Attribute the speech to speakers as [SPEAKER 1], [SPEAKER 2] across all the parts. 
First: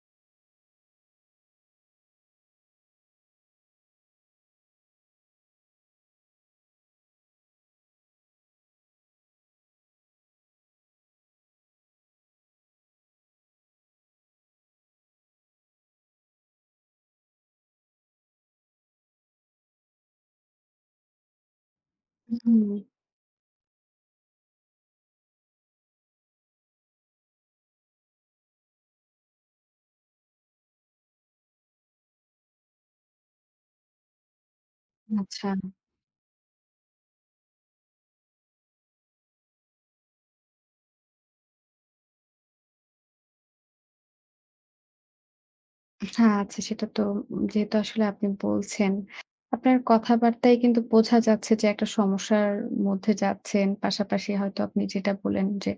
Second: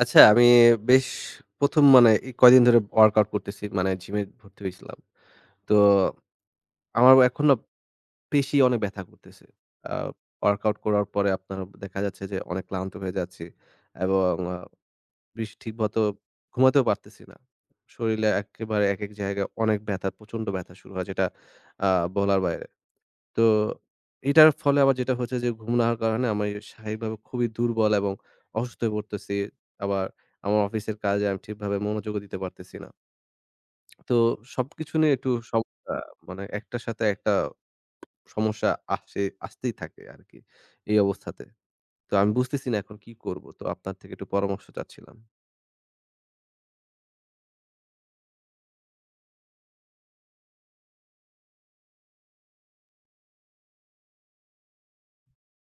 [SPEAKER 1] আচ্ছা, আমি বেশ ১ম মানে এই কয়দিন ধরে ওয়ার্কআউট করতেছি। মানে জিমে ভর্তি হইছিলাম। তো আমার এখন না পেশি অনেক ব্যাথা করতেছে। আ ওয়ার্কআউট করার পরে আপনার দেখা যাচ্ছে যে অনেক ক্লান্ত হয়ে যাচ্ছি এবং আ বেশ ঠিকমতো ঘুমাতেও পারতেছি না। শরীলে একেবারে একেক জায়গায় অনেক ব্যথা, প্রচন্ড ব্যথা শুরু হয় যেটা আ বলার
[SPEAKER 2] হুম,
[SPEAKER 1] বাইরে। তো এটার ফলে আবার যেটা হচ্ছে যে ঘুম না হওয়ার কারণে আমি শারীরিকভাবে খুবই দুর্বল এবং অসুস্থ হয়ে পড়তেছি। আবার আমার অফিসের কাজে আমি ঠিকভাবে মনোযোগও দিতে পারতেছি না। তো সবকিছু নিয়ে একটু
[SPEAKER 2] আচ্ছা,
[SPEAKER 1] সমস্যা মানে একটার সাথে একটা সমস্যা আসে আসতেই থাকে আরকি এই অবস্থাতে। তো আমি বুঝতেছি না এখন কি করব? তো আপনার থেকে একটু পরামর্শ চাচ্ছিলাম।
[SPEAKER 2] আচ্ছা, আচ্ছা সেটা তো যেহেতু আসলে আপনি বলছেন, আপনার কথাবার্তায় কিন্তু বোঝা যাচ্ছে যে একটা সমস্যার মধ্যে যাচ্ছেন। পাশাপাশি হয়তো আপনি যেটা বললেন যে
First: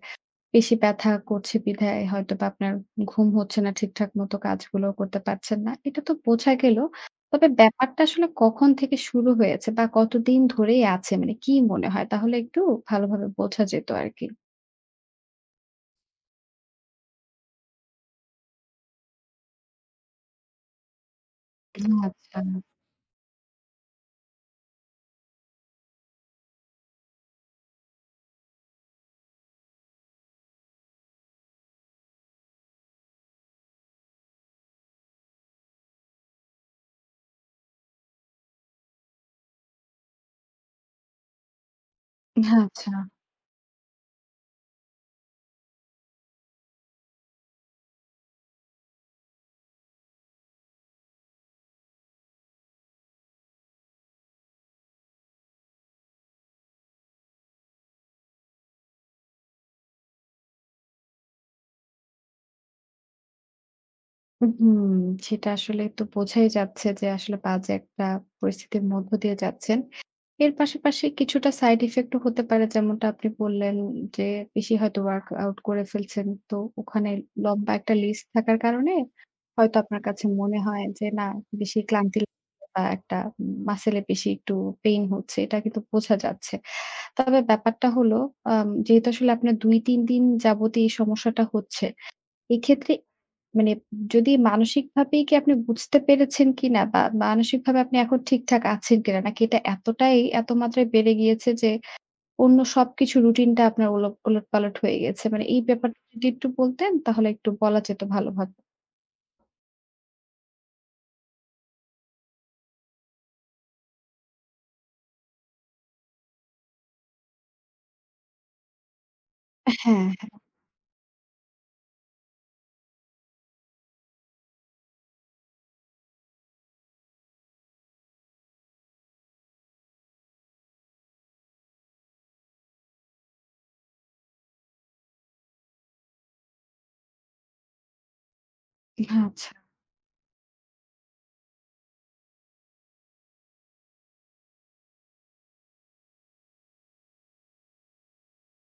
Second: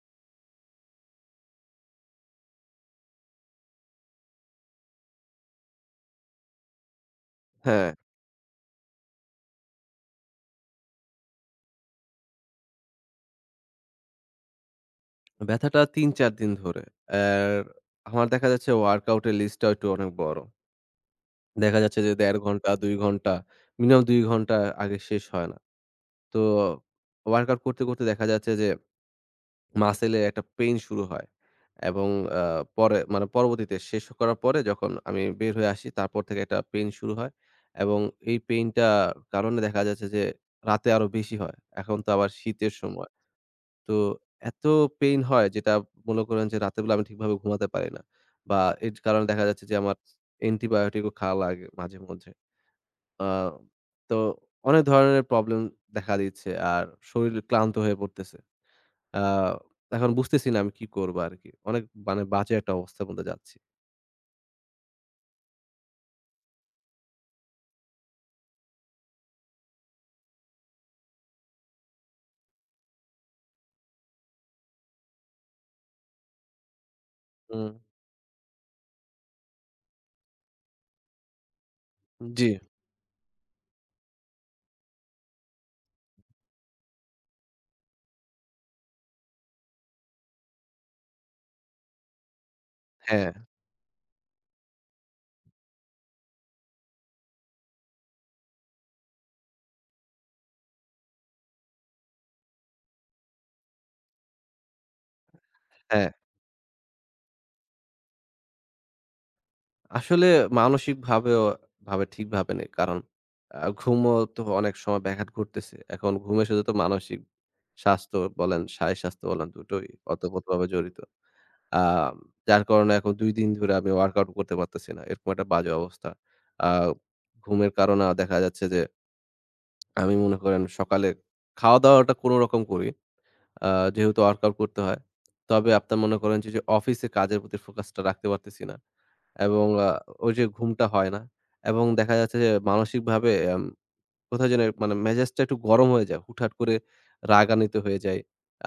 [SPEAKER 2] পেশি ব্যথা করছে বিধায় হয়তোবা আপনার ঘুম হচ্ছে না, ঠিকঠাক মতো কাজগুলো করতে পারছেন না। এটা তো বোঝা গেল। তবে
[SPEAKER 1] হ্যাঁ,
[SPEAKER 2] ব্যাপারটা আসলে কখন থেকে শুরু হয়েছে বা কতদিন ধরেই আছে? মানে কি মনে হয়? তাহলে একটু ভালোভাবে বোঝা যেত আরকি।
[SPEAKER 1] ব্যথাটা ৩-৪ দিন ধরে। আর আমার দেখা যাচ্ছে ওয়ার্কআউট এর লিস্টটাও একটু অনেক বড়। দেখা যাচ্ছে যে ১.৫
[SPEAKER 2] আচ্ছা।
[SPEAKER 1] ঘন্টা, ২ ঘন্টা, মিনিমাম ২ ঘন্টা আগে শেষ হয় না। তো ওয়ার্কআউট করতে, করতে দেখা যাচ্ছে যে মাসেলে একটা পেইন শুরু হয় এবং আ পরে মানে পরবর্তীতে শেষ করার পরে যখন আমি বের হয়ে আসি তারপর থেকে একটা পেইন শুরু হয় এবং এই পেইনটার কারণে দেখা যাচ্ছে যে রাতে আরো বেশি হয়। এখন তো আবার শীতের
[SPEAKER 2] আচ্ছা।
[SPEAKER 1] সময়। তো এত পেইন হয় যেটা মনে করেন যে রাতের বেলা আমি ঠিকভাবে ঘুমাতে পারি না বা এর কারণে দেখা যাচ্ছে যে আমার antibiotic ও খাওয়া লাগে মাঝে মধ্যে। আ তো অনেক ধরনের প্রবলেম দেখা দিচ্ছে। আর শরীর ক্লান্ত হয়ে পড়তেছে। আ এখন বুঝতেছি না আমি কি করব আরকি। অনেক মানে বাজে একটা অবস্থার মধ্যে যাচ্ছি।
[SPEAKER 2] হুম, সেটা আসলে তো বোঝাই যাচ্ছে যে আসলে বাজে একটা পরিস্থিতির মধ্য দিয়ে যাচ্ছেন। এর পাশাপাশি কিছুটা সাইড ইফেক্ট ও হতে পারে যেমনটা আপনি বললেন যে বেশি হয়তো ওয়ার্কআউট করে ফেলছেন। তো ওখানে
[SPEAKER 1] হুম,
[SPEAKER 2] লম্বা একটা লিস্ট থাকার কারণে হয়তো আপনার কাছে মনে হয় যে না বেশি ক্লান্তি
[SPEAKER 1] জি।
[SPEAKER 2] লাগছে বা একটা মাসেল এ বেশি একটু পেইন হচ্ছে। এটা কিন্তু বোঝা যাচ্ছে। তবে ব্যাপারটা হলো যেহেতু আসলে আপনার ২-৩ দিন যাবতই এই সমস্যাটা হচ্ছে এক্ষেত্রে
[SPEAKER 1] হ্যাঁ,
[SPEAKER 2] মানে যদি মানসিকভাবেই কি আপনি বুঝতে পেরেছেন কিনা বা মানসিকভাবে আপনি এখন ঠিকঠাক আছেন কিনা? নাকি এটা এতটাই এত মাত্রায় বেড়ে গিয়েছে যে অন্য সবকিছু রুটিনটা আপনার ওলটপালট হয়ে গেছে? মানে এই ব্যাপারটা
[SPEAKER 1] হ্যাঁ।
[SPEAKER 2] যদি একটু বলতেন তাহলে একটু বলা যেত ভালোভাবে।
[SPEAKER 1] আসলে মানসিকভাবেও ঠিক ভাবে নেই। কারণ ঘুমও তো অনেক সময় ব্যাঘাত ঘটতেছে। এখন ঘুমের সাথে তো মানসিক স্বাস্থ্য বলেন, শারীর স্বাস্থ্য বলেন দুটোই
[SPEAKER 2] হ্যাঁ, হ্যাঁ।
[SPEAKER 1] ওতপ্রোতভাবে জড়িত। আ যার কারণে এখন ২ দিন ধরে আমি ওয়ার্কআউট করতে পারতেছি না। এরকম একটা বাজে অবস্থা। আ ঘুমের কারণে দেখা যাচ্ছে যে আমি মনে করেন সকালে খাওয়া-দাওয়াটা কোনরকম করি। আ যেহেতু ওয়ার্কআউট করতে হয়। তবে আপনার মনে করেন যে, যে অফিসে কাজের প্রতি ফোকাসটা রাখতে পারতেছি না।
[SPEAKER 2] আচ্ছা।
[SPEAKER 1] এবং ওই যে ঘুমটা হয় না। এবং দেখা যাচ্ছে যে মানসিকভাবে কোথাও যেন মানে মেজাজটা একটু গরম হয়ে যায়। হুটহাট করে রাগান্বিত হয়ে যাই।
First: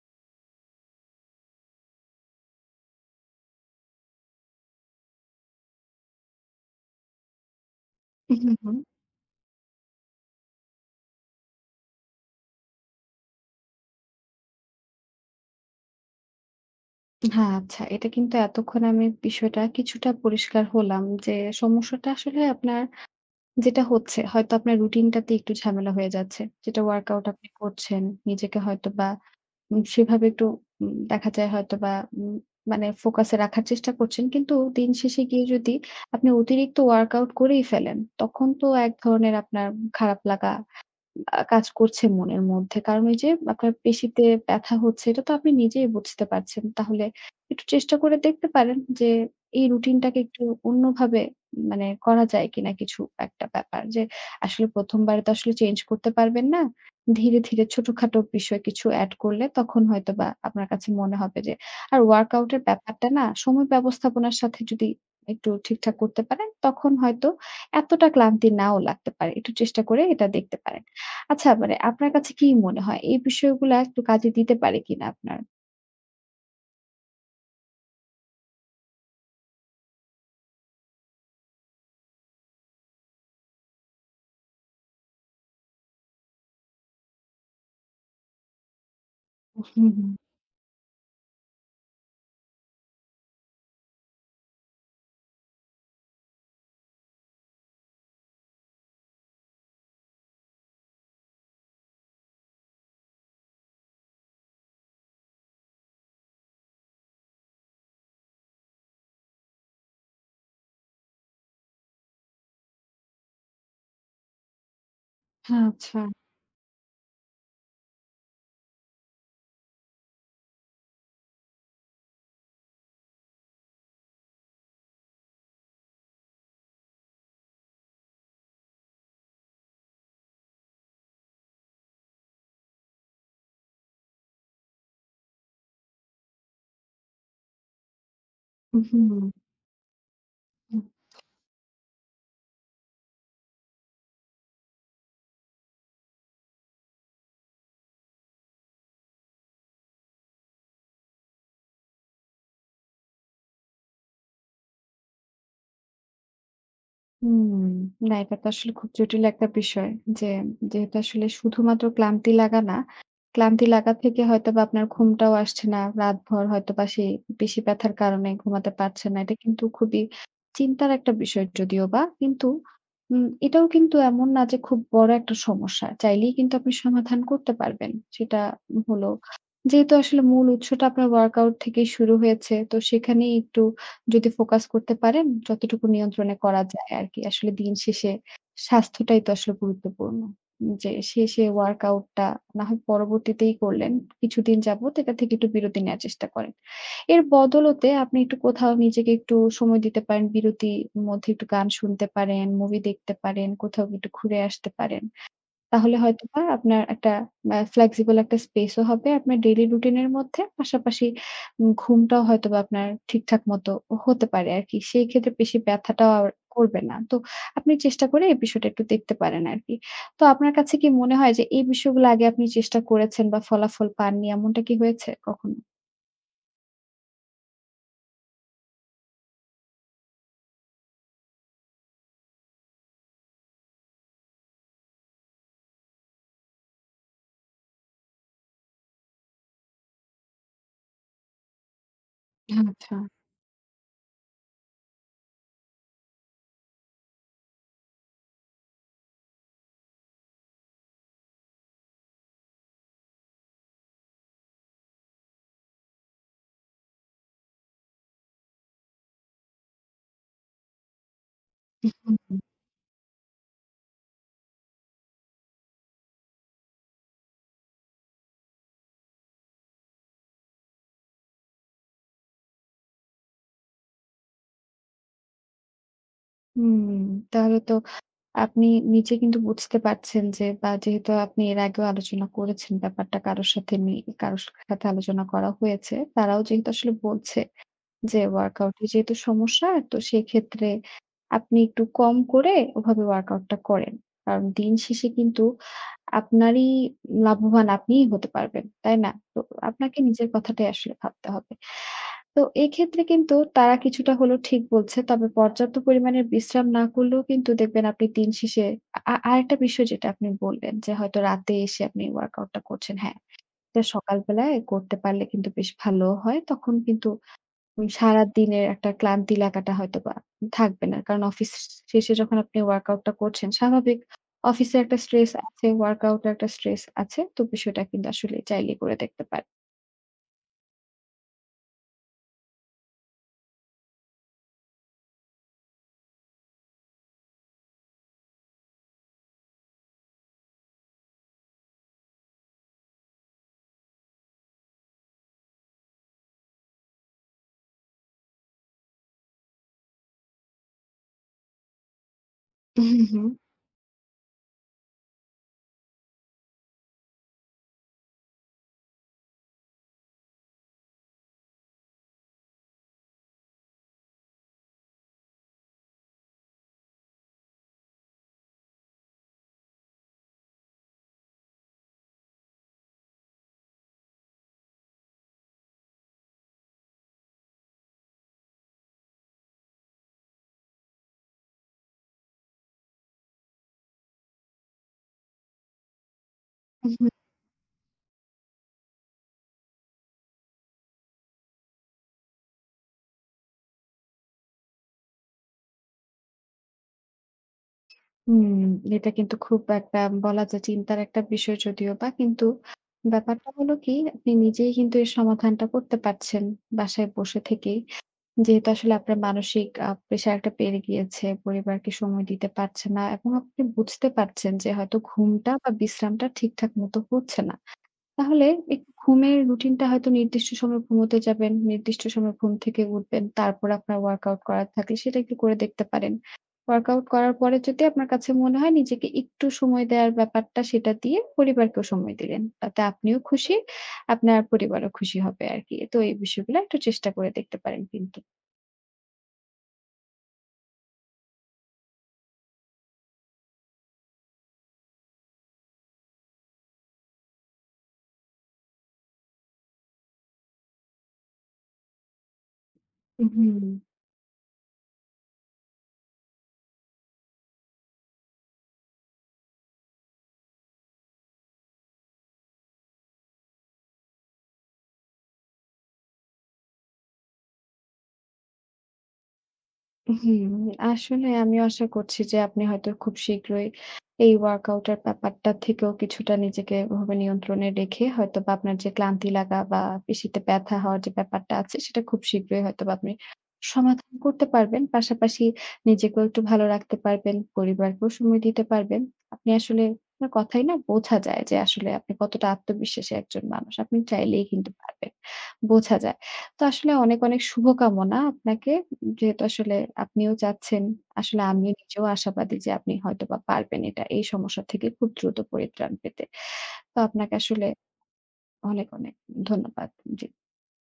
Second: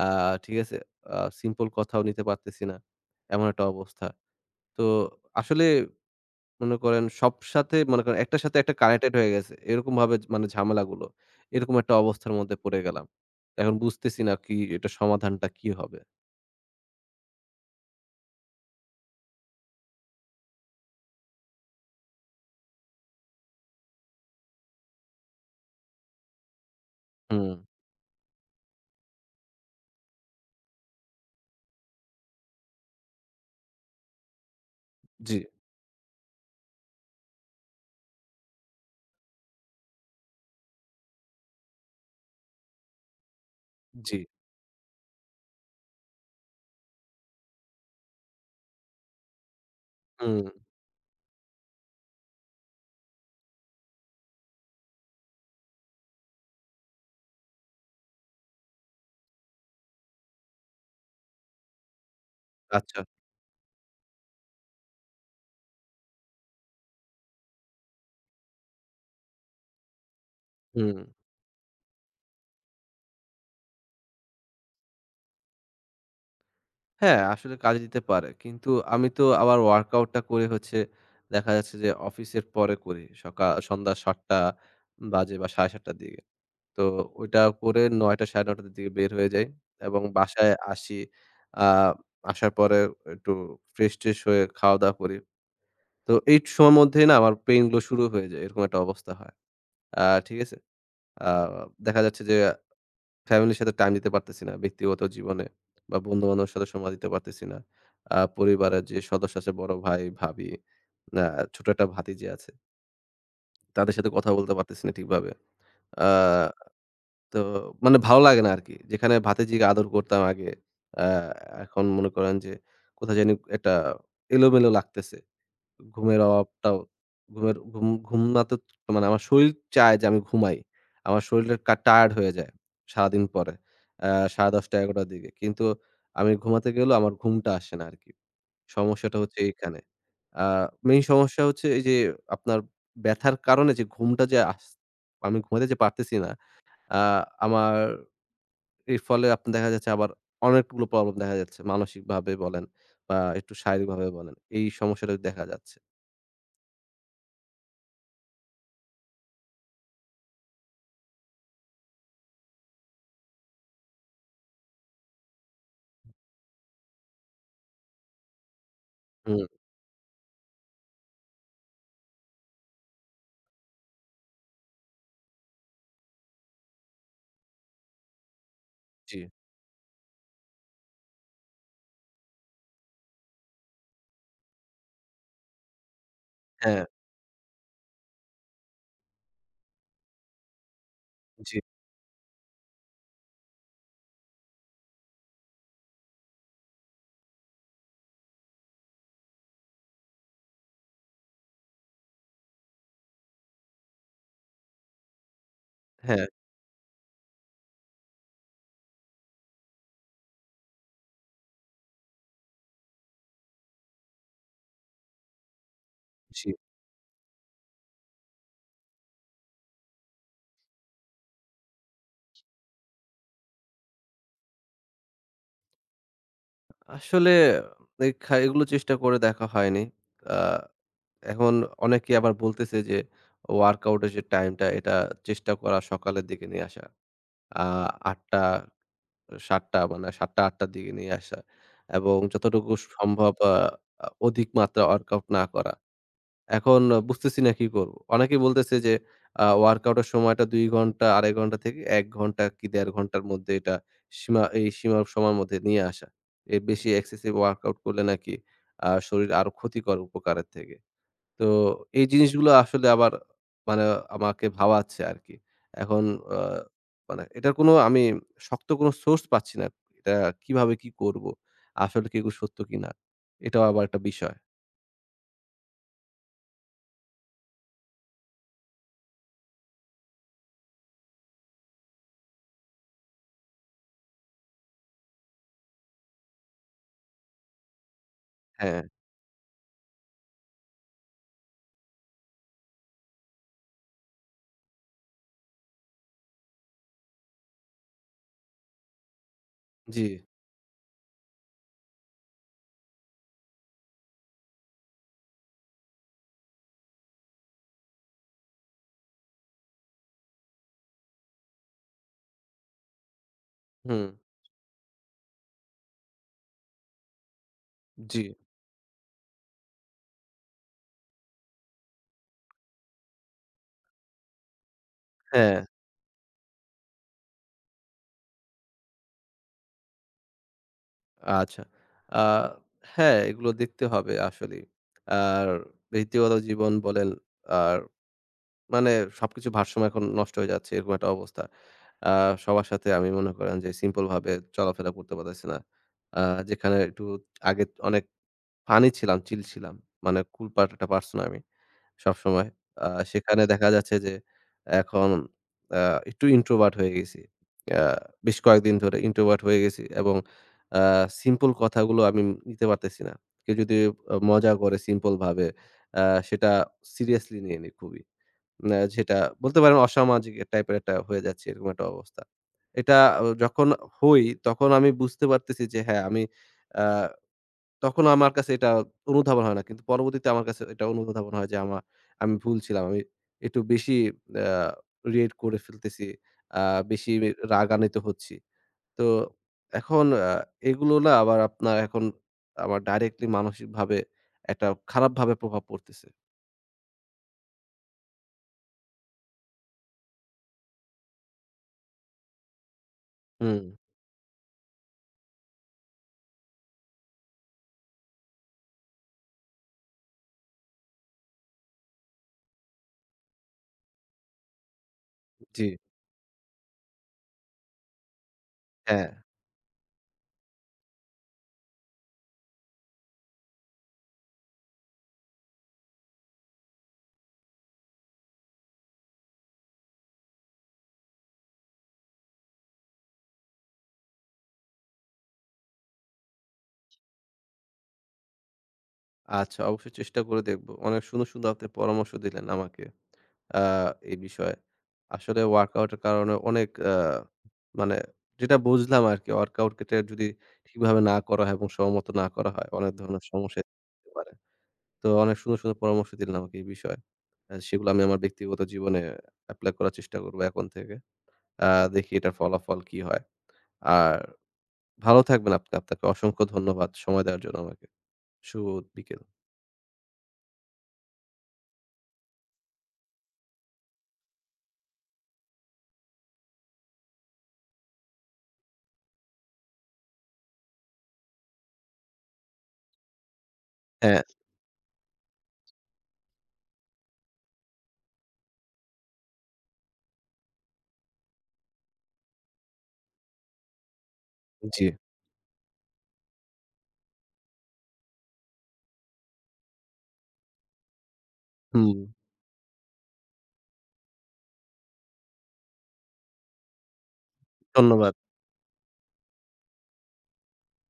[SPEAKER 1] আ ঠিক আছে? সিম্পল কথাও নিতে পারতেছি না। এমন একটা অবস্থা। তো আসলে মনে করেন সব সাথে মনে করেন একটার
[SPEAKER 2] হুম,
[SPEAKER 1] সাথে একটা
[SPEAKER 2] হুম।
[SPEAKER 1] কানেক্টেড হয়ে গেছে। এরকমভাবে মানে ঝামেলাগুলো। এরকম একটা অবস্থার মধ্যে পড়ে গেলাম। এখন বুঝতেছি না কি এটা সমাধানটা কি হবে?
[SPEAKER 2] হ্যাঁ, আচ্ছা। এটা কিন্তু এতক্ষণ আমি বিষয়টা কিছুটা পরিষ্কার হলাম যে সমস্যাটা আসলে আপনার যেটা হচ্ছে হয়তো আপনার রুটিনটাতে একটু ঝামেলা হয়ে যাচ্ছে। যেটা ওয়ার্কআউট আপনি
[SPEAKER 1] হুম,
[SPEAKER 2] করছেন, নিজেকে হয়তোবা সেভাবে একটু দেখা যায় হয়তোবা উম মানে ফোকাসে রাখার চেষ্টা করছেন। কিন্তু দিন শেষে
[SPEAKER 1] জি,
[SPEAKER 2] গিয়ে যদি আপনি অতিরিক্ত ওয়ার্কআউট করেই ফেলেন, তখন তো এক ধরনের আপনার খারাপ লাগা কাজ করছে মনের মধ্যে। কারণ ওই যে আপনার
[SPEAKER 1] জি।
[SPEAKER 2] পেশিতে ব্যথা হচ্ছে এটা তো আপনি নিজেই বুঝতে পারছেন। তাহলে একটু চেষ্টা করে দেখতে পারেন যে এই রুটিনটাকে একটু
[SPEAKER 1] হুম,
[SPEAKER 2] অন্যভাবে মানে করা যায় কিনা কিছু একটা ব্যাপার। যে আসলে ১ম বারে তো আসলে চেঞ্জ করতে পারবেন না। ধীরে, ধীরে ছোটখাটো বিষয় কিছু এড করলে তখন হয়তোবা আপনার কাছে মনে হবে যে আর ওয়ার্কআউট এর
[SPEAKER 1] আচ্ছা।
[SPEAKER 2] ব্যাপারটা না সময় ব্যবস্থাপনার সাথে যদি একটু ঠিকঠাক করতে পারেন তখন হয়তো এতটা ক্লান্তি নাও লাগতে পারে। একটু চেষ্টা করে এটা দেখতে পারেন।
[SPEAKER 1] হুম।
[SPEAKER 2] আচ্ছা মানে আপনার কাছে কি মনে হয় এই বিষয়গুলা একটু কাজে দিতে পারে কিনা আপনার?
[SPEAKER 1] হ্যাঁ, আসলে কাজে দিতে পারে। কিন্তু আমি তো আবার ওয়ার্কআউটটা করে হচ্ছে দেখা যাচ্ছে যে অফিসের পরে করি। সন্ধ্যা ৭ঃ০০ বাজে বা ৭ঃ৩০ টার দিকে। তো ওইটা করে ৯ঃ০০ ৯ঃ৩০ দিকে বের হয়ে যাই
[SPEAKER 2] হুম,
[SPEAKER 1] এবং বাসায় আসি। আ আসার পরে একটু ফ্রেশ-ট্রেশ হয়ে খাওয়া-দাওয়া করি। তো এই সময়ের মধ্যেই না আমার পেইন গুলো শুরু হয়ে যায়। এরকম একটা অবস্থা হয়। আ ঠিক আছে? আ দেখা যাচ্ছে যে ফ্যামিলির সাথে টাইম দিতে পারতেছি না। ব্যক্তিগত জীবনে বা বন্ধু-বান্ধবের সাথে সময় দিতে পারতেছি না। পরিবারের যে সদস্য আছে বড় ভাই, ভাবি, আ ছোট একটা ভাতিজি আছে। তাদের সাথে কথা বলতে পারতেছি না ঠিকভাবে।
[SPEAKER 2] আচ্ছা।
[SPEAKER 1] আ তো মানে ভালো লাগে না আরকি। যেখানে ভাতিজিকে আদর করতাম আগে, আ এখন মনে করেন যে কোথায় জানি একটা এলোমেলো লাগতেছে। ঘুমের অভাবটাও ঘুমের ঘুম ঘুমাতে মানে আমার শরীর চায় যে আমি ঘুমাই। আমার শরীরটা টায়ার্ড হয়ে যায় সারাদিন পরে। আ ১০:৩০ ১১:০০ র দিকে। কিন্তু আমি ঘুমাতে গেলেও আমার ঘুমটা আসে না আরকি।
[SPEAKER 2] হুম।
[SPEAKER 1] সমস্যাটা হচ্ছে এইখানে। আ
[SPEAKER 2] হুম।
[SPEAKER 1] মেইন সমস্যা হচ্ছে এই যে আপনার ব্যথার কারণে যে ঘুমটা যে আমি ঘুমাতে যে পারতেছি না। আ আমার এর ফলে আপনার দেখা যাচ্ছে আবার অনেকগুলো প্রবলেম দেখা যাচ্ছে। মানসিকভাবে বলেন বা একটু শারীরিকভাবে বলেন। এই সমস্যাটা দেখা যাচ্ছে।
[SPEAKER 2] হুম, না এটা তো আসলে খুব জটিল একটা বিষয় যে, যেহেতু আসলে শুধুমাত্র ক্লান্তি লাগা না, ক্লান্তি লাগা থেকে হয়তোবা আপনার ঘুমটাও আসছে না। রাতভর হয়তোবা সেই পেশি ব্যথার কারণে ঘুমাতে পারছেন না। এটা
[SPEAKER 1] হুম,
[SPEAKER 2] কিন্তু খুবই চিন্তার একটা বিষয় যদিওবা। কিন্তু এটাও কিন্তু এমন না যে খুব বড় একটা সমস্যা। চাইলেই কিন্তু আপনি সমাধান করতে পারবেন। সেটা হলো
[SPEAKER 1] জি।
[SPEAKER 2] যেহেতু আসলে মূল উৎসটা আপনার ওয়ার্কআউট থেকেই শুরু হয়েছে, তো সেখানেই একটু যদি ফোকাস করতে পারেন, যতটুকু নিয়ন্ত্রণে করা
[SPEAKER 1] হ্যাঁ,
[SPEAKER 2] যায় আরকি। আসলে দিন শেষে স্বাস্থ্যটাই তো আসলে গুরুত্বপূর্ণ। যে শেষে
[SPEAKER 1] জি,
[SPEAKER 2] ওয়ার্কআউটটা না হয় পরবর্তীতেই করলেন। কিছুদিন যাবত এটা থেকে একটু বিরতি নেয়ার চেষ্টা করেন। এর বদলতে আপনি একটু কোথাও নিজেকে একটু সময় দিতে পারেন। বিরতির মধ্যে একটু গান শুনতে পারেন, মুভি দেখতে পারেন, কোথাও একটু ঘুরে আসতে পারেন। তাহলে
[SPEAKER 1] হ্যাঁ,
[SPEAKER 2] হয়তোবা আপনার একটা ফ্লেক্সিবল একটা স্পেস ও হবে আপনার ডেইলি রুটিন এর মধ্যে। পাশাপাশি ঘুমটাও হয়তোবা আপনার ঠিকঠাক মতো হতে পারে আরকি। সেই ক্ষেত্রে বেশি ব্যথাটাও আর
[SPEAKER 1] জি।
[SPEAKER 2] করবে না। তো আপনি চেষ্টা করে এই বিষয়টা একটু দেখতে পারেন আরকি। তো আপনার কাছে কি মনে হয় যে এই বিষয়গুলো আগে আপনি চেষ্টা করেছেন বা ফলাফল পাননি এমনটা কি হয়েছে কখনো?
[SPEAKER 1] আসলে এই এগুলো চেষ্টা করে দেখা হয়নি। আ এখন অনেকে আবার বলতেছে যে ওয়ার্কআউট এর যে টাইমটা এটা চেষ্টা করা সকালের দিকে নিয়ে আসা। আ ৮ঃ০০ ৭ঃ০০ মানে ৭ঃ০০-৮ঃ০০ র দিকে নিয়ে আসা এবং যতটুকু
[SPEAKER 2] আচ্ছা।
[SPEAKER 1] সম্ভব অধিক মাত্রা ওয়ার্কআউট না করা। এখন বুঝতেছি না কি করব। অনেকেই বলতেছে যে ওয়ার্কআউট এর সময়টা ২ ঘন্টা, ২.৫ ঘন্টা থেকে ১ ঘন্টা কি ১.৫ ঘন্টার মধ্যে এটা এই সীমার সময়ের মধ্যে নিয়ে আসা। এর বেশি এক্সেসিভ ওয়ার্কআউট করলে নাকি শরীর আরো ক্ষতিকর উপকারের থেকে। তো এই
[SPEAKER 2] হুম, হুম।
[SPEAKER 1] জিনিসগুলো আসলে আবার মানে আমাকে ভাবাচ্ছে আরকি। এখন আ মানে এটার কোনো আমি শক্ত কোনো সোর্স পাচ্ছি না। এটা কিভাবে কি করব? আসলে কি এগুলো সত্য কিনা? এটাও আবার একটা বিষয়।
[SPEAKER 2] হুম, তাহলে তো আপনি নিজে কিন্তু বুঝতে পারছেন যে বা যেহেতু আপনি এর আগেও আলোচনা করেছেন ব্যাপারটা কারোর সাথে আলোচনা করা হয়েছে। তারাও যেহেতু আসলে বলছে যে
[SPEAKER 1] হ্যাঁ,
[SPEAKER 2] ওয়ার্কআউটে যেহেতু সমস্যা তো সেক্ষেত্রে আপনি একটু কম করে ওভাবে ওয়ার্কআউটটা করেন। কারণ দিন শেষে কিন্তু আপনারই লাভবান আপনিই হতে পারবেন, তাই না? তো আপনাকে
[SPEAKER 1] জি,
[SPEAKER 2] নিজের কথাটাই আসলে ভাবতে হবে। তো এক্ষেত্রে কিন্তু তারা কিছুটা হলেও ঠিক বলছে। তবে পর্যাপ্ত পরিমাণের বিশ্রাম না করলেও কিন্তু দেখবেন আপনি দিন শেষে আ আ- আরেকটা বিষয় যেটা আপনি বললেন যে হয়তো রাতে এসে আপনি ওয়ার্কআউটটা করছেন। হ্যাঁ, এটা
[SPEAKER 1] হুম,
[SPEAKER 2] সকালবেলায় করতে পারলে কিন্তু বেশ ভালো হয়। তখন কিন্তু
[SPEAKER 1] জি।
[SPEAKER 2] সারাদিনের একটা ক্লান্তি লাগাটা হয়তোবা থাকবে না। কারণ অফিস শেষে যখন আপনি ওয়ার্কআউটটা করছেন, স্বাভাবিক অফিসে একটা স্ট্রেস
[SPEAKER 1] হ্যাঁ,
[SPEAKER 2] আছে, ওয়ার্কআউটের একটা স্ট্রেস আছে। তো বিষয়টা কিন্তু আসলে চাইলে করে দেখতে পারেন।
[SPEAKER 1] আচ্ছা। আ হ্যাঁ, এগুলো দেখতে হবে আসলেই। আর ব্যক্তিগত জীবন বলেন, আর মানে সবকিছু ভারসাম্য এখন নষ্ট হয়ে যাচ্ছে এরকম একটা অবস্থা। আ সবার সাথে আমি মনে করেন যে সিম্পল ভাবে চলাফেরা করতে পারতেছি না। আ যেখানে একটু আগে অনেক ফানি ছিলাম, চিল ছিলাম। মানে কুল পার্ট একটা পারসন আমি। সবসময়।
[SPEAKER 2] হুম, হুম,
[SPEAKER 1] সেখানে দেখা যাচ্ছে যে এখন আ একটু ইন্ট্রোভার্ট হয়ে গেছি। আ বেশ কয়েকদিন ধরে ইন্ট্রোভার্ট হয়ে গেছি এবং আ সিম্পল কথাগুলো আমি নিতে পারতেছি না। কেউ যদি মজা করে সিম্পল ভাবে আ সেটা সিরিয়াসলি নিয়ে নিই খুবই। না যেটা বলতে পারেন অসামাজিক টাইপের একটা হয়ে যাচ্ছে এরকম একটা অবস্থা। এটা আহ, যখন হই তখন আমি বুঝতে পারতেছি যে হ্যাঁ, আমি আ তখন আমার কাছে এটা অনুধাবন হয় না। কিন্তু পরবর্তীতে আমার কাছে এটা অনুধাবন হয় যে আমি ভুল ছিলাম। আমি একটু বেশি আ রিয়েক্ট করে ফেলতেছি। আ
[SPEAKER 2] হুম,
[SPEAKER 1] বেশি রাগান্বিত হচ্ছি। তো এখন এগুলো না আবার আপনার এখন আমার ডাইরেক্টলি মানসিকভাবে একটা খারাপভাবে প্রভাব পড়তেছে।
[SPEAKER 2] হুম। এটা কিন্তু খুব একটা বলা যায় চিন্তার একটা বিষয় যদিও বা কিন্তু ব্যাপারটা
[SPEAKER 1] হুম,
[SPEAKER 2] হলো কি আপনি নিজেই কিন্তু এর সমাধানটা করতে পারছেন বাসায় বসে থেকেই। যেহেতু আসলে আপনার মানসিক প্রেশার একটা বেড়ে গিয়েছে, পরিবারকে সময় দিতে পারছেন না এবং আপনি বুঝতে পারছেন যে হয়তো ঘুমটা
[SPEAKER 1] জি।
[SPEAKER 2] বা বিশ্রামটা ঠিকঠাক মতো হচ্ছে না। তাহলে একটু
[SPEAKER 1] হ্যাঁ,
[SPEAKER 2] ঘুমের রুটিনটা হয়তো নির্দিষ্ট সময় ঘুমোতে যাবেন, নির্দিষ্ট সময় ঘুম থেকে উঠবেন। তারপর আপনার ওয়ার্কআউট করার থাকলে সেটা একটু করে দেখতে পারেন। ওয়ার্কআউট করার পরে যদি আপনার কাছে মনে হয় নিজেকে একটু সময় দেওয়ার ব্যাপারটা সেটা দিয়ে পরিবারকেও সময় দিলেন। তাতে আপনিও খুশি, আপনার পরিবারও খুশি হবে আরকি। তো এই বিষয়গুলো একটু চেষ্টা করে দেখতে পারেন কিন্তু।
[SPEAKER 1] আচ্ছা অবশ্যই চেষ্টা করে দেখব। অনেক সুন্দর, সুন্দর আপনি পরামর্শ দিলেন আমাকে। আ এই বিষয়ে। আসলে ওয়ার্কআউটের কারণে অনেক মানে যেটা বুঝলাম আরকি ওয়ার্কআউট কে যদি ঠিকভাবে না করা হয় এবং সময়মত না করা হয়, অনেক ধরনের সমস্যা
[SPEAKER 2] হুম,
[SPEAKER 1] হতে পারে। তো অনেক সুন্দর, সুন্দর পরামর্শ দিলেন আমাকে এই বিষয়ে। সেগুলো আমি আমার ব্যক্তিগত জীবনে এপ্লাই করার চেষ্টা করব এখন থেকে। আ দেখি এটার ফলাফল কি হয়। আর ভালো থাকবেন আপনি। আপনাকে অসংখ্য ধন্যবাদ সময় দেওয়ার জন্য আমাকে। শুভ বিকেল।
[SPEAKER 2] হুম। আসলে আমিও আশা করছি যে আপনি হয়তো খুব শীঘ্রই এই ওয়ার্কআউট এর ব্যাপারটা থেকেও কিছুটা নিজেকে ওভাবে নিয়ন্ত্রণে রেখে হয়তোবা আপনার যে ক্লান্তি লাগা বা পেশিতে ব্যথা হওয়ার যে ব্যাপারটা আছে সেটা খুব শীঘ্রই হয়তোবা আপনি সমাধান
[SPEAKER 1] হ্যাঁ,
[SPEAKER 2] করতে পারবেন। পাশাপাশি নিজেকেও একটু ভালো রাখতে পারবেন, পরিবারকেও সময় দিতে পারবেন। আপনি আসলে আপনার কথায় না বোঝা যায় যে আসলে আপনি কতটা আত্মবিশ্বাসী একজন মানুষ। আপনি চাইলেই কিন্তু
[SPEAKER 1] জি।
[SPEAKER 2] পারবেন। বোঝা যায়। তো আসলে অনেক, অনেক শুভকামনা আপনাকে। যেহেতু আসলে আপনিও চাচ্ছেন, আসলে আমিও
[SPEAKER 1] হুম,
[SPEAKER 2] নিজেও আশাবাদী যে আপনি হয়তোবা পারবেন এটা এই সমস্যা থেকে খুব দ্রুত পরিত্রাণ পেতে। তো আপনাকে আসলে
[SPEAKER 1] ধন্যবাদ।
[SPEAKER 2] অনেক, অনেক ধন্যবাদ। জি।